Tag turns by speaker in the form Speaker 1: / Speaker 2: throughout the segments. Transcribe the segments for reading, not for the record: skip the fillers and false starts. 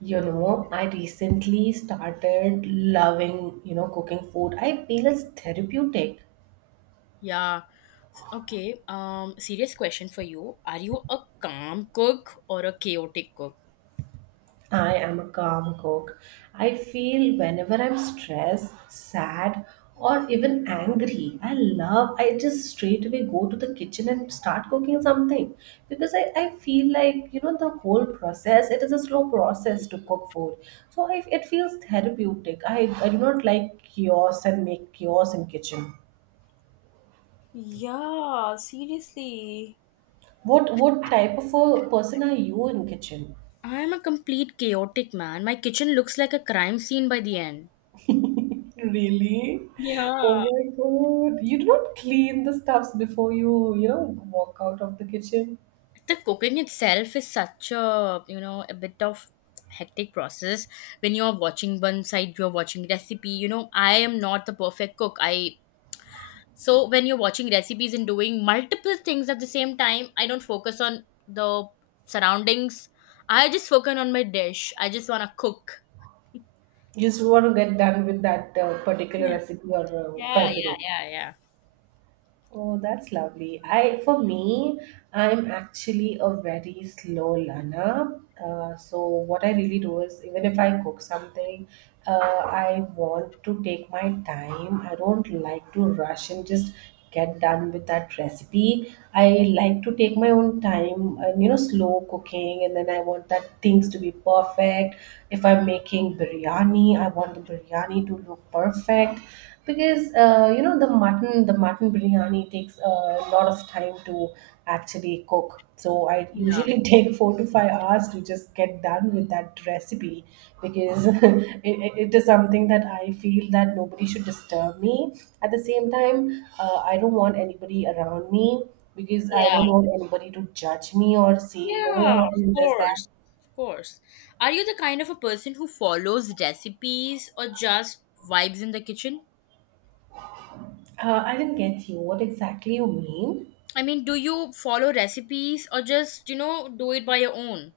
Speaker 1: I recently started loving, cooking food. I feel it's therapeutic.
Speaker 2: Yeah. Okay. Serious question for you. Are you a calm cook or a chaotic cook?
Speaker 1: I am a calm cook. I feel whenever I'm stressed, sad, or even angry, I just straight away go to the kitchen and start cooking something because I feel like, the whole process, it is a slow process to cook food. So it feels therapeutic. I do not like chaos and make chaos in kitchen.
Speaker 2: Yeah, seriously.
Speaker 1: What type of a person are you in kitchen?
Speaker 2: I am a complete chaotic man. My kitchen looks like a crime scene by the end.
Speaker 1: Really? Oh
Speaker 2: Yeah.
Speaker 1: my God. You do not clean the stuffs before you walk out of the kitchen.
Speaker 2: The cooking itself is such a, a bit of hectic process. When you're watching one side, you're watching recipe. You know, I am not the perfect cook. I So when you're watching recipes and doing multiple things at the same time, I don't focus on the surroundings. I just focus on my dish. I just want to cook.
Speaker 1: You just want to get done with that particular
Speaker 2: Yeah.
Speaker 1: recipe or try
Speaker 2: Yeah,
Speaker 1: to
Speaker 2: yeah,
Speaker 1: make.
Speaker 2: yeah, yeah.
Speaker 1: Oh, that's lovely. I For me, I'm actually a very slow learner. So what I really do is, even if I cook something, uh, I want to take my time. I don't like to rush and just get done with that recipe. I
Speaker 2: Yeah.
Speaker 1: like to take my own time and slow cooking, and then I want that things to be perfect. If I'm making biryani, I want the biryani to look perfect because the mutton biryani takes a lot of time to actually cook. So I
Speaker 2: Yeah.
Speaker 1: usually take 4 to 5 hours to just get done with that recipe because it is something that I feel that nobody should disturb me at the same time. I don't want anybody around me because I
Speaker 2: Yeah.
Speaker 1: don't want anybody to judge me or say you're
Speaker 2: Yeah, of
Speaker 1: not doing this that.
Speaker 2: course. Of course. Are you the kind of a person who follows recipes or just vibes in the kitchen?
Speaker 1: I didn't get you what exactly you mean.
Speaker 2: I mean, do you follow recipes or just, do it by your own?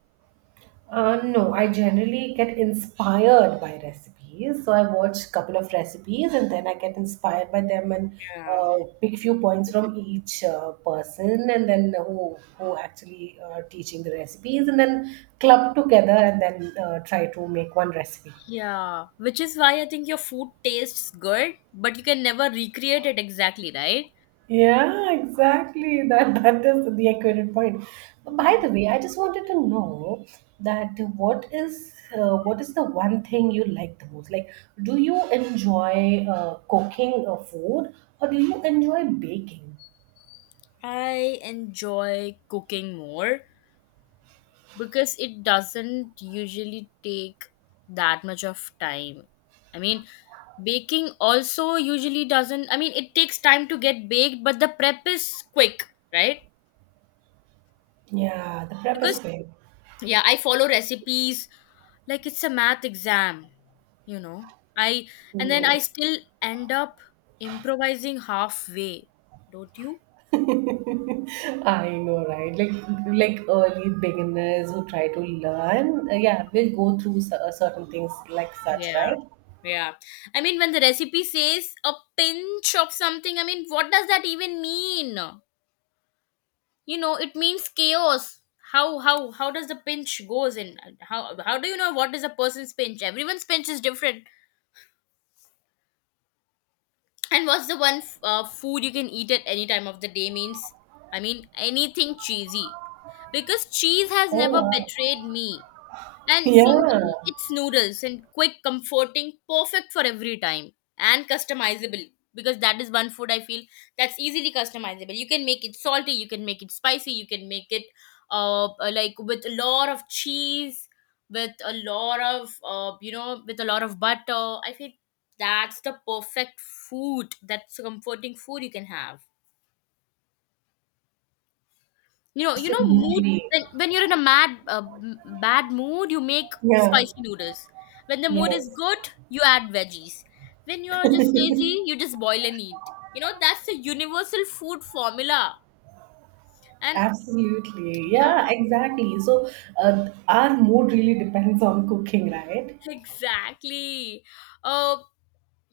Speaker 1: No, I generally get inspired by recipes. So I watch a couple of recipes and then I get inspired by them and
Speaker 2: Yeah.
Speaker 1: pick few points from each person and then who actually are teaching the recipes and then club together and then try to make one recipe.
Speaker 2: Yeah, which is why I think your food tastes good, but you can never recreate it exactly, right?
Speaker 1: Yeah, exactly. That that is the accurate point. But
Speaker 2: Yeah.
Speaker 1: by the way, I just wanted to know that what is the one thing you like the most? Like, do you enjoy cooking food or do you enjoy baking?
Speaker 2: I enjoy cooking more because it doesn't usually take that much of time. I mean, baking also usually doesn't, I mean, it takes time to get baked, but the prep is quick, right?
Speaker 1: Yeah, the prep is
Speaker 2: Because,
Speaker 1: big.
Speaker 2: yeah, I follow recipes like it's a math exam, you know I and then I
Speaker 1: Mm.
Speaker 2: still end up improvising halfway, don't you?
Speaker 1: I know, right? Like early beginners who try to learn, yeah, will go through certain things like such,
Speaker 2: Yeah,
Speaker 1: right?
Speaker 2: yeah, I mean, when the recipe says a pinch of something, I mean, what does that even mean? You know, it means chaos. How does the pinch goes in? How do you know what is a person's pinch? Everyone's pinch is different. And what's the one food you can eat at any time of the day means? I mean, anything cheesy. Because cheese has
Speaker 1: Oh,
Speaker 2: never
Speaker 1: wow.
Speaker 2: betrayed me. And for
Speaker 1: Yeah,
Speaker 2: me, it's noodles and quick, comforting, perfect for every time and customizable, because that is one food I feel that's easily customizable. You can make it salty, you can make it spicy, you can make it like with a lot of cheese, with a lot of, with a lot of butter. I feel that's the perfect food. That's a comforting food you can have. You know mood,
Speaker 1: absolutely.
Speaker 2: when you're in a bad mood, you make
Speaker 1: Yeah.
Speaker 2: spicy noodles. When the mood is
Speaker 1: Yes,
Speaker 2: good, you add veggies. When you're just lazy, you just boil and eat. You know, that's the universal food formula. And
Speaker 1: absolutely. Yeah,
Speaker 2: yeah,
Speaker 1: exactly. So, our mood really depends on cooking, right?
Speaker 2: exactly. Uh, I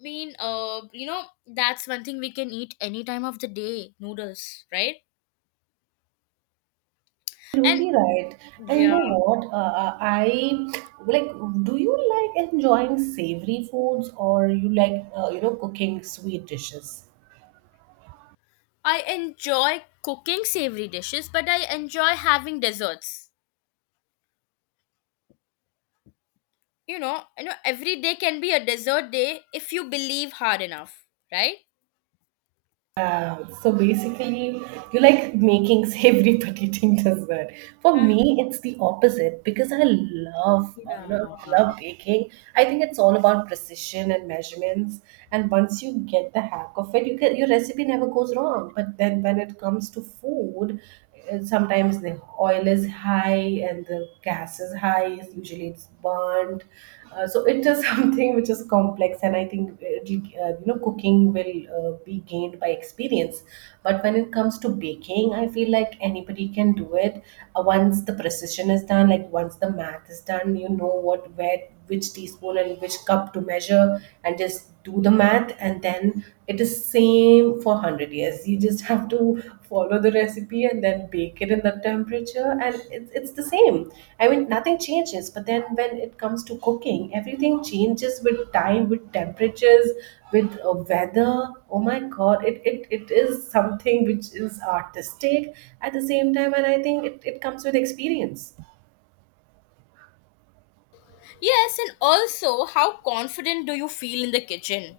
Speaker 2: mean, that's one thing we can eat any time of the day, noodles, right? And
Speaker 1: Absolutely right. And you
Speaker 2: yeah,
Speaker 1: know what? Like, do you like enjoying savory foods or you like, cooking sweet dishes?
Speaker 2: I enjoy cooking savory dishes, but I enjoy having desserts. You know, every day can be a desert day if you believe hard enough, right?
Speaker 1: Yeah, so basically, you like making savory but eating that. For
Speaker 2: Uh,
Speaker 1: me, it's the opposite because I love, uh, you
Speaker 2: Yeah.
Speaker 1: know, love baking. I think it's all about precision and measurements. And once you get the hack of it, your recipe never goes wrong. But then when it comes to food, sometimes the oil is high and the gas is high, usually it's burnt. So it is something which is complex and I think it'll, cooking will be gained by experience. But when it comes to baking, I feel like anybody can do it. Once the precision is done, like once the math is done, you know what where which teaspoon and which cup to measure and just do the math, and then it is same for 100 years. You just have to follow the recipe and then bake it in that temperature and it's the same. I mean, nothing changes. But then when it comes to cooking, everything changes with time, with temperatures, with weather. Oh my God, it is something which is artistic at the same time, and I think it comes with experience.
Speaker 2: Yes, and also, how confident do you feel in the kitchen?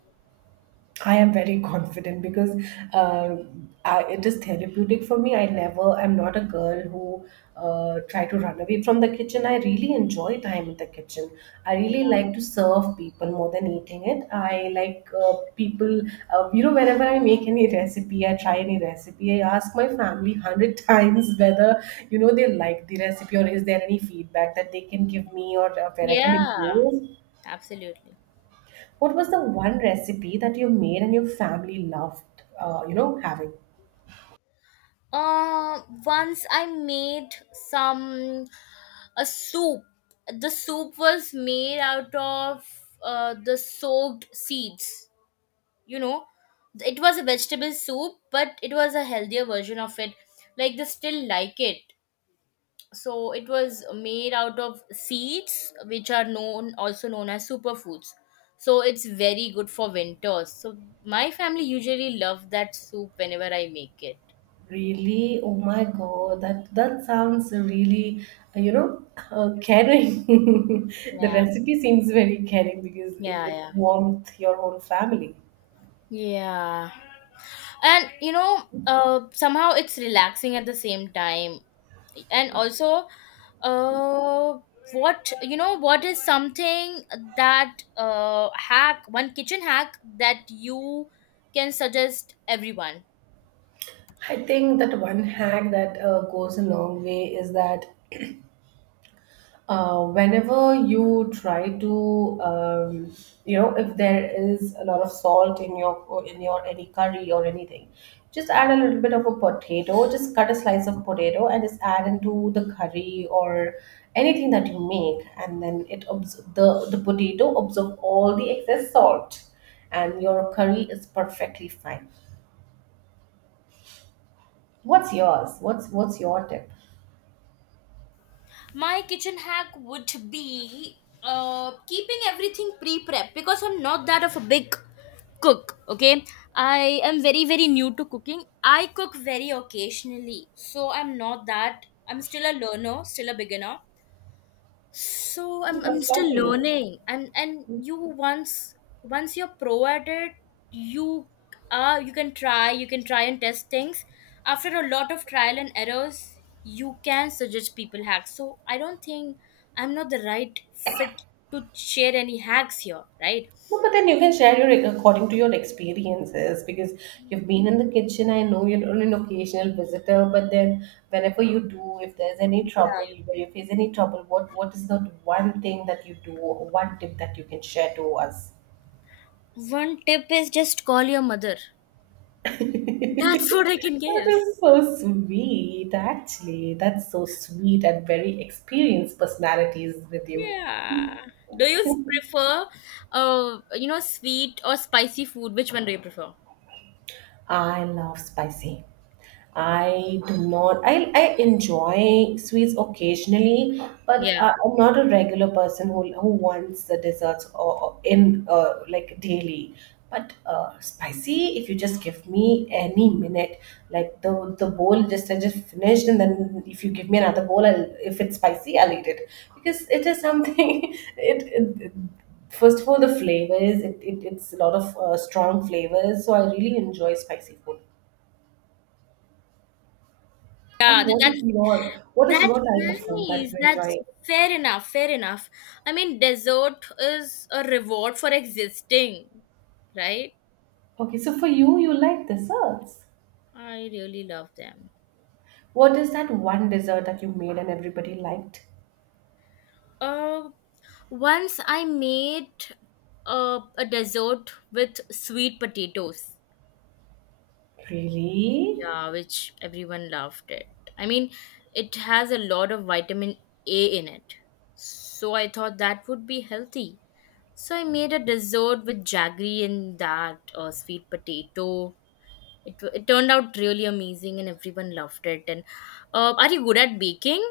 Speaker 1: I am very confident because uh, it is therapeutic for me. I'm not a girl who try to run away from the kitchen. I really enjoy time in the kitchen. I
Speaker 2: Yeah.
Speaker 1: really like to serve people more than eating it. I like people, whenever I make any recipe, I try any recipe, I ask my family 100 times whether, they like the recipe or is there any feedback that they can give me or where I can
Speaker 2: Yeah.
Speaker 1: improve.
Speaker 2: Absolutely.
Speaker 1: What was the one recipe that you made and your family loved, having?
Speaker 2: Once I made some a soup. The soup was made out of, the soaked seeds, you know. It was a vegetable soup, but it was a healthier version of it, like they still like it. So it was made out of seeds which are known, also known as superfoods, so it's very good for winters. So my family usually love that soup whenever I make it.
Speaker 1: Really? Oh my God, that sounds really, uh, you know, caring. The
Speaker 2: Yeah,
Speaker 1: recipe seems very caring because
Speaker 2: yeah.
Speaker 1: it
Speaker 2: Yeah.
Speaker 1: warmed your whole family.
Speaker 2: Yeah, and you know, somehow it's relaxing at the same time. And also, uh what, what is something that, hack, one kitchen hack that you can suggest everyone?
Speaker 1: I think that one hack that goes a long way is that whenever you try to if there is a lot of salt in your or in your any curry or anything, just add a little bit of a potato, just cut a slice of potato and just add into the curry or anything that you make, and then the potato absorb all the excess salt and your curry is perfectly fine. What's yours? What's your tip?
Speaker 2: My kitchen hack would be, keeping everything pre-prep, because I'm not that of a big cook. Okay, I am very very new to cooking. I cook very occasionally, so I'm not that. I'm still a learner, still a beginner. So I'm
Speaker 1: Oh, that's
Speaker 2: still
Speaker 1: lovely.
Speaker 2: learning. And you once once you're pro at it, you are you can try and test things. After a lot of trial and errors, you can suggest people hacks. So I don't think, I'm not the right fit to share any hacks here, right?
Speaker 1: No, but then you can share your according to your experiences because you've been in the kitchen. I know you're only an occasional visitor, but then whenever you do, if there's any
Speaker 2: Yeah.
Speaker 1: trouble, where you face any trouble, what is that one thing that you do, or one tip that you can share to us?
Speaker 2: One tip is just call your mother. That's what I can
Speaker 1: That
Speaker 2: give.
Speaker 1: is so sweet, actually. That's so sweet and very experienced personalities with you.
Speaker 2: Yeah. Do you prefer, you know, sweet or spicy food? Which one do you prefer?
Speaker 1: I love spicy. I do not. I enjoy sweets occasionally, but
Speaker 2: Yeah.
Speaker 1: I'm not a regular person who wants the desserts, or in like daily. But spicy, if you just give me any minute, like the bowl just I just finished, and then if you give me another bowl, I'll, if it's spicy, I'll eat it because it is something. It First of all, the flavors. It's a lot of strong flavors, so I really enjoy spicy food.
Speaker 2: Yeah,
Speaker 1: And
Speaker 2: that,
Speaker 1: what
Speaker 2: that
Speaker 1: is your what is your
Speaker 2: that's
Speaker 1: type of food that
Speaker 2: nice.
Speaker 1: you
Speaker 2: That's
Speaker 1: enjoy?
Speaker 2: fair enough, fair enough. I mean, dessert is a reward for existing, right?
Speaker 1: Okay, so for you, you like desserts.
Speaker 2: I really love them.
Speaker 1: What is that one dessert that you made and everybody liked?
Speaker 2: Uh, once I made a dessert with sweet potatoes.
Speaker 1: Really?
Speaker 2: Yeah, which everyone loved it. I mean, it has a lot of vitamin A in it. So I thought that would be healthy. So I made a dessert with jaggery and that sweet potato. It turned out really amazing and everyone loved it. And are you good at baking?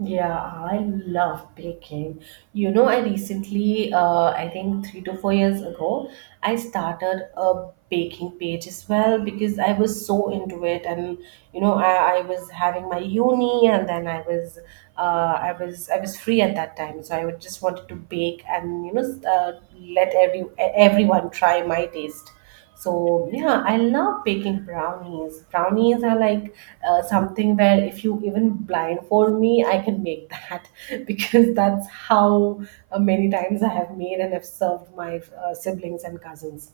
Speaker 1: Yeah, I love baking. You know, I recently, I think 3 to 4 years ago, I started a baking page as well because I was so into it, and I was having my uni, and then I was free at that time, so I would just wanted to bake, and let everyone try my taste. So yeah, I love baking brownies. Brownies are like something where if you even blindfold me, I can make that because that's how many times I have made and have served my siblings and cousins.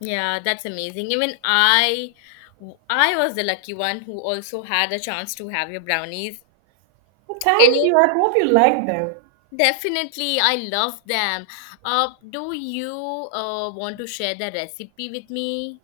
Speaker 2: Yeah, that's amazing. Even I was the lucky one who also had a chance to have your brownies.
Speaker 1: Well,
Speaker 2: Can
Speaker 1: thank
Speaker 2: you?
Speaker 1: you. I hope you like them.
Speaker 2: Definitely, I love them. Do you want to share the recipe with me?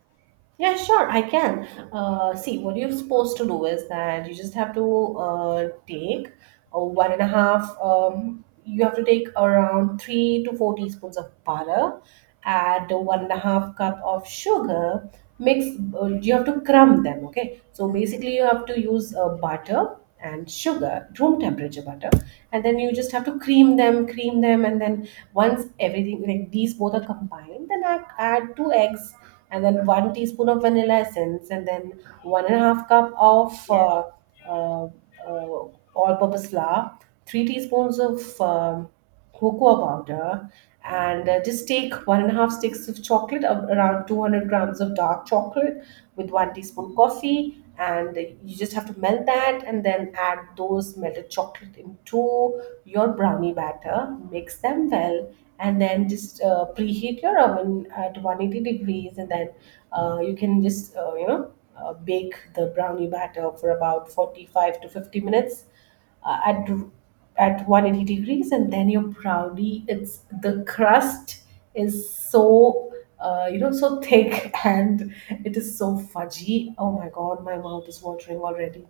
Speaker 1: Yeah, sure, I can. See, what you're supposed to do is that you just have to take one and a half, you have to take around 3 to 4 teaspoons of butter, add one and a half cup of sugar, mix, you have to crumb them, okay? So basically, you have to use butter and sugar, room temperature butter, and then you just have to cream them, and then once everything, like these both are combined, then I add two eggs and then 1 teaspoon of vanilla essence, and then one and a half cup of
Speaker 2: Yeah.
Speaker 1: uh, uh, all-purpose flour, 3 teaspoons of cocoa powder, and just take one and a half sticks of chocolate, around 200 grams of dark chocolate, with 1 teaspoon coffee, and you just have to melt that, and then add those melted chocolate into your brownie batter. Mix them well, and then just preheat your oven at 180 degrees, and then you can just bake the brownie batter for about 45 to 50 minutes uh, at at 180 degrees, and then your brownie, it's the crust is so thick and it is so fudgy. Oh my God, my mouth is watering already.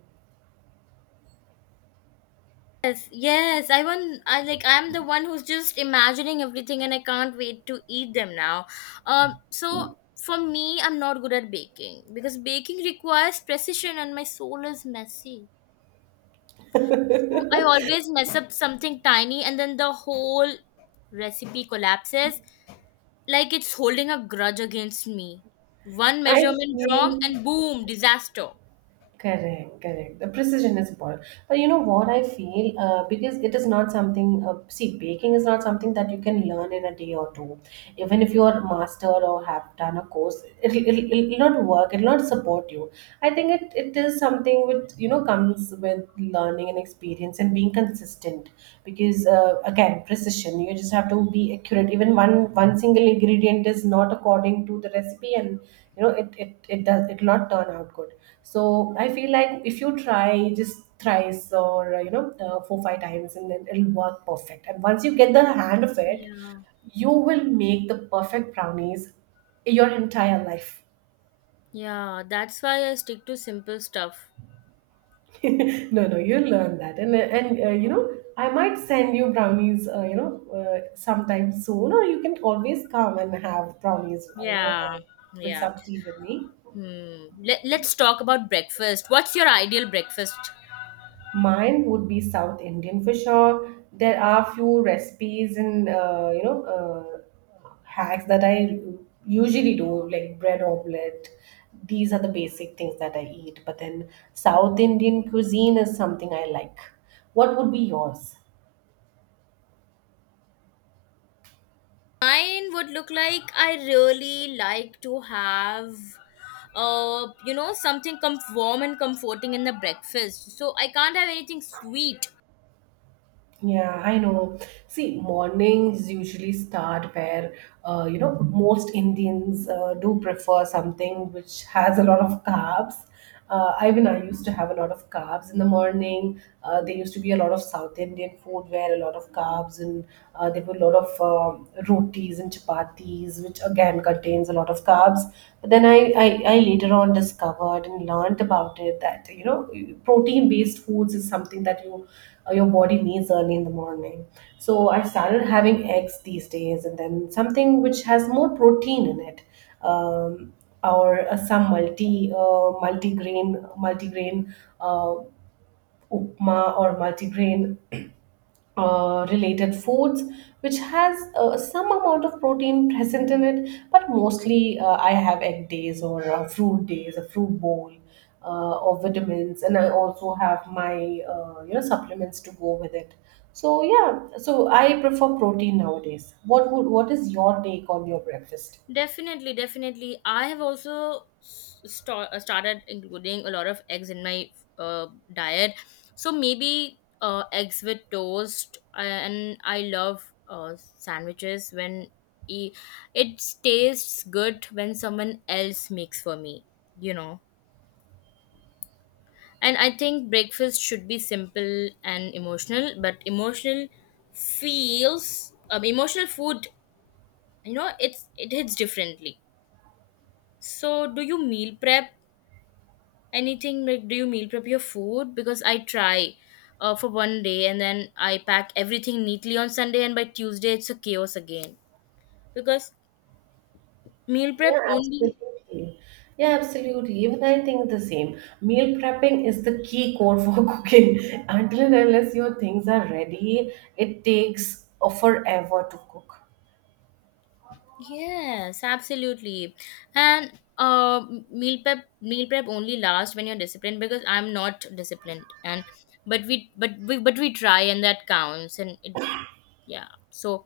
Speaker 2: Yes, yes. I want. I like. I'm the one who's just imagining everything, and I can't wait to eat them now. So for me, I'm not good at baking because baking requires precision, and my soul is messy. So I always mess up something tiny, and then the whole recipe collapses. Like it's holding a grudge against me. One
Speaker 1: I
Speaker 2: measurement
Speaker 1: feel
Speaker 2: wrong, and boom, disaster.
Speaker 1: correct, correct. The precision is important. But you know what I feel? Because it is not something, see, baking is not something that you can learn in a day or two. Even if you are a master or have done a course, it'll not work, it'll not support you. I think it is something which, comes with learning and experience and being consistent. Because, again, precision, you just have to be accurate. Even one single ingredient is not according to the recipe, and you know it does it not turn out good. So I feel like if you try just thrice, or 4 5 times, and then it'll work perfect. And once you get the hand of it,
Speaker 2: Yeah.
Speaker 1: you will make the perfect brownies your entire life.
Speaker 2: Yeah. That's why I stick to simple stuff.
Speaker 1: No, no, you'll learn that, and I might send you brownies, uh, sometime soon. Or you can always come and have brownies, have,
Speaker 2: Yeah.
Speaker 1: with
Speaker 2: Yeah.
Speaker 1: some tea with me.
Speaker 2: Hmm. Let's talk about breakfast. What's your ideal breakfast?
Speaker 1: Mine would be South Indian for sure. There are few recipes and hacks that I usually do, like bread omelette. These are the basic things that I eat. But then South Indian cuisine is something I like. What would be yours?
Speaker 2: Mine would look like, I really like to have, something warm and comforting in the breakfast. So I can't have anything sweet.
Speaker 1: Yeah, I know. See, mornings usually start where, most Indians do prefer something which has a lot of carbs. Even I used to have a lot of carbs in the morning. There used to be a lot of South Indian food where a lot of carbs, and there were a lot of rotis and chapatis, which again contains a lot of carbs. But then I later on discovered and learned about it that protein based foods is something that your body needs early in the morning. So I started having eggs these days, and then something which has more protein in it. um, or some multi grain uh, upma, or multigrain related foods, which has some amount of protein present in it. But mostly I have egg days, or fruit days, a fruit bowl, or vitamins. And I also have my supplements to go with it. So yeah, so I prefer protein nowadays. What would what is your take on your breakfast?
Speaker 2: Definitely, definitely. I have also started including a lot of eggs in my uh, diet. So maybe eggs with toast, and I love sandwiches when e- it tastes good when someone else makes for me, you know. And I think breakfast should be simple and emotional, but emotional feels emotional food, you know, it's it hits differently. So, do you meal prep anything? Like, do you meal prep your food? Because I try for one day and then I pack everything neatly on Sunday, and by Tuesday, it's a chaos again. Because meal prep
Speaker 1: Yeah,
Speaker 2: only.
Speaker 1: absolutely. Yeah, absolutely. Even I think the same. Meal prepping is the key core for cooking. Until and unless your things are ready, it takes forever to cook.
Speaker 2: Yes, absolutely. And meal prep only lasts when you're disciplined, because I'm not disciplined. And but we try and that counts. And it, yeah, so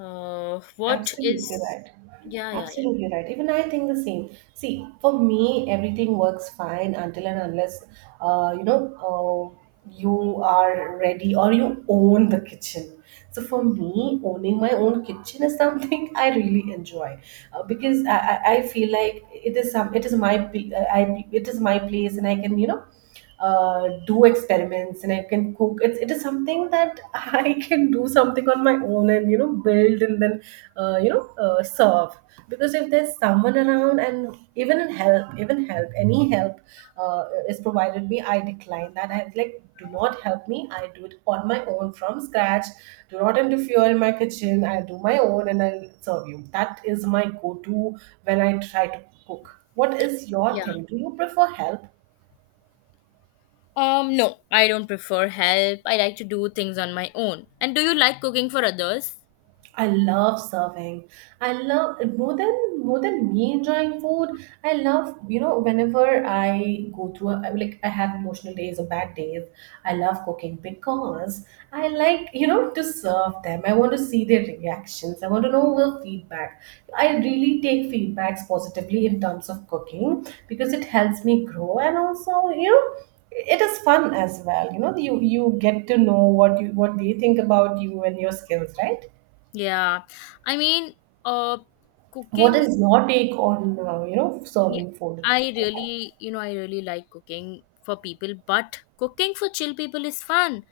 Speaker 2: what
Speaker 1: Absolutely
Speaker 2: is.
Speaker 1: right.
Speaker 2: Yeah, yeah, yeah,
Speaker 1: Absolutely right. Even I think the same. See, for me, everything works fine until and unless, uh, you know, uh, you are ready, or you own the kitchen. So for me, owning my own kitchen is something I really enjoy, because I feel like it is my pl- I it is my place. And I can, do experiments, and I can cook. It is something that I can do something on my own, and build, and then serve. Because if there's someone around, and even in help, even help, any help is provided me, I decline that. I like, do not help me. I do it on my own from scratch. Do not interfere in my kitchen. I do my own, and I'll serve you. That is my go-to when I try to cook. What is your
Speaker 2: yeah.
Speaker 1: thing? Do you prefer help?
Speaker 2: No, I don't prefer help. I like to do things on my own. And do you like cooking for others?
Speaker 1: I love serving. I love, more than me enjoying food. I love, whenever I go through a, like I have emotional days or bad days, I love cooking, because I like, to serve them. I want to see their reactions. I want to know their feedback. I really take feedbacks positively in terms of cooking, because it helps me grow. And also, it is fun as well. You know, you get to know what they think about you and your skills, right?
Speaker 2: Yeah. I mean, uh,
Speaker 1: What
Speaker 2: cooking,
Speaker 1: is your take on
Speaker 2: y-
Speaker 1: serving food?
Speaker 2: I really, you know, I really like cooking for people, but cooking for chill people is fun.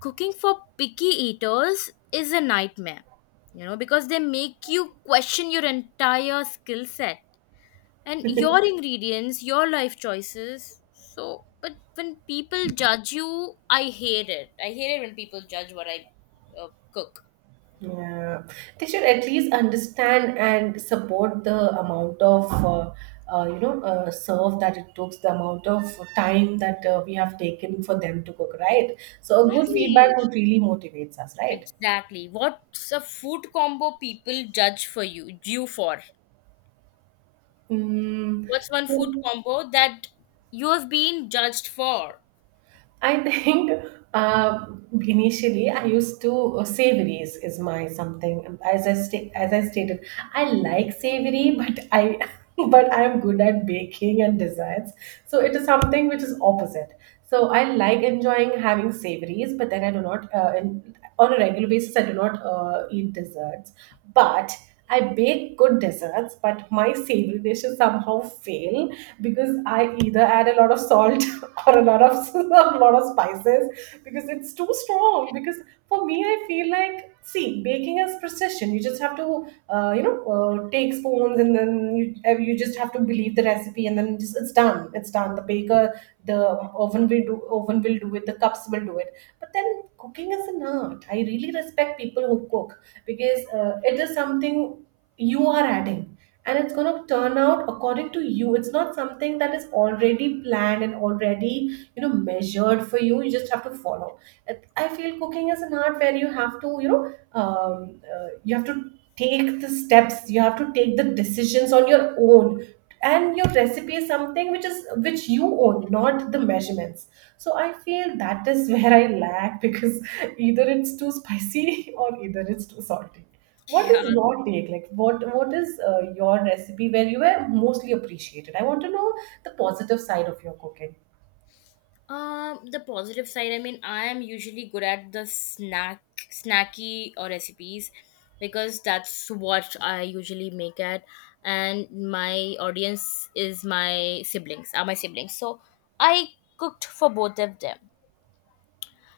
Speaker 2: Cooking for picky eaters is a nightmare, you know, because they make you question your entire skill set and your ingredients, your life choices. So, but when people judge you, I hate it. I hate it when people judge what I cook.
Speaker 1: Yeah, they should at least understand and support the amount of, serve that it takes, the amount of time that we have taken for them to cook, right? So a good feedback
Speaker 2: Exactly.
Speaker 1: would really motivates us, right?
Speaker 2: Exactly. What's a food combo people judge you for?
Speaker 1: Mm.
Speaker 2: What's one food combo that you have been judged for?
Speaker 1: I think, uh, initially I used to savories is my something. As I stated, I like savory, but I but I'm good at baking and desserts. So it is something which is opposite. So I like enjoying having savories, but then I do not in, on a regular basis I do not eat desserts. But I bake good desserts, but my savory dishes somehow fail, because I either add a lot of salt or a lot of a lot of spices, because it's too strong. Because for me, I feel like, see, baking is precision. You just have to, take spoons, and then you you just have to believe the recipe, and then just, it's done. The baker the oven will do, oven will do it. The cups will do it. But then cooking is an art. I really respect people who cook, because it is something you are adding, and it's going to turn out according to you. It's not something that is already planned and already measured for you. You just have to follow. I feel cooking is an art where you have to take the steps, you have to take the decisions on your own. And your recipe is something which you own, not the measurements. So I feel that is where I lack, because either it's too spicy or either it's too salty. What
Speaker 2: Yeah.
Speaker 1: is your take? Like, what is your recipe where you were mostly appreciated? I want to know the positive side of your cooking.
Speaker 2: The positive side, I mean, I am usually good at the snack, snacky or recipes, because that's what I usually make at, and my audience is my siblings, are my siblings. So I cooked for both of them.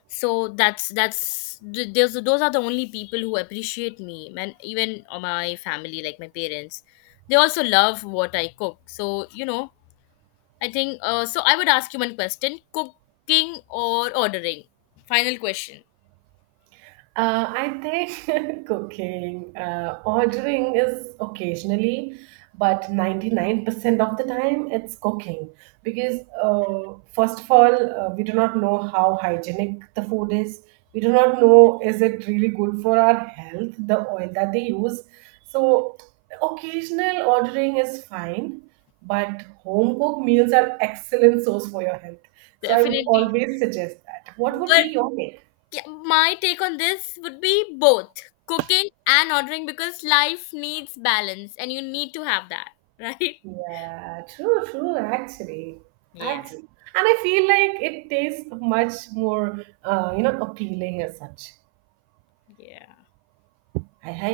Speaker 2: So those those are the only people who appreciate me, and even my family, like my parents, they also love what I cook. So you know, I think I would ask you one question: cooking or ordering? Final question.
Speaker 1: I think cooking, ordering is occasionally, but 99% of the time it's cooking. Because, first of all, we do not know how hygienic the food is. We do not know, is it really good for our health, the oil that they use. So, occasional ordering is fine, but home cooked meals are excellent source for your health. So, I would
Speaker 2: Definitely.
Speaker 1: always suggest that. What would
Speaker 2: But
Speaker 1: be your take?
Speaker 2: yeah, my take on this would be both cooking and ordering, because life needs balance, and you need to have that, right?
Speaker 1: Yeah, true, true, actually.
Speaker 2: Yeah.
Speaker 1: Actually. And I feel like it tastes much more, appealing as such.
Speaker 2: Yeah.
Speaker 1: I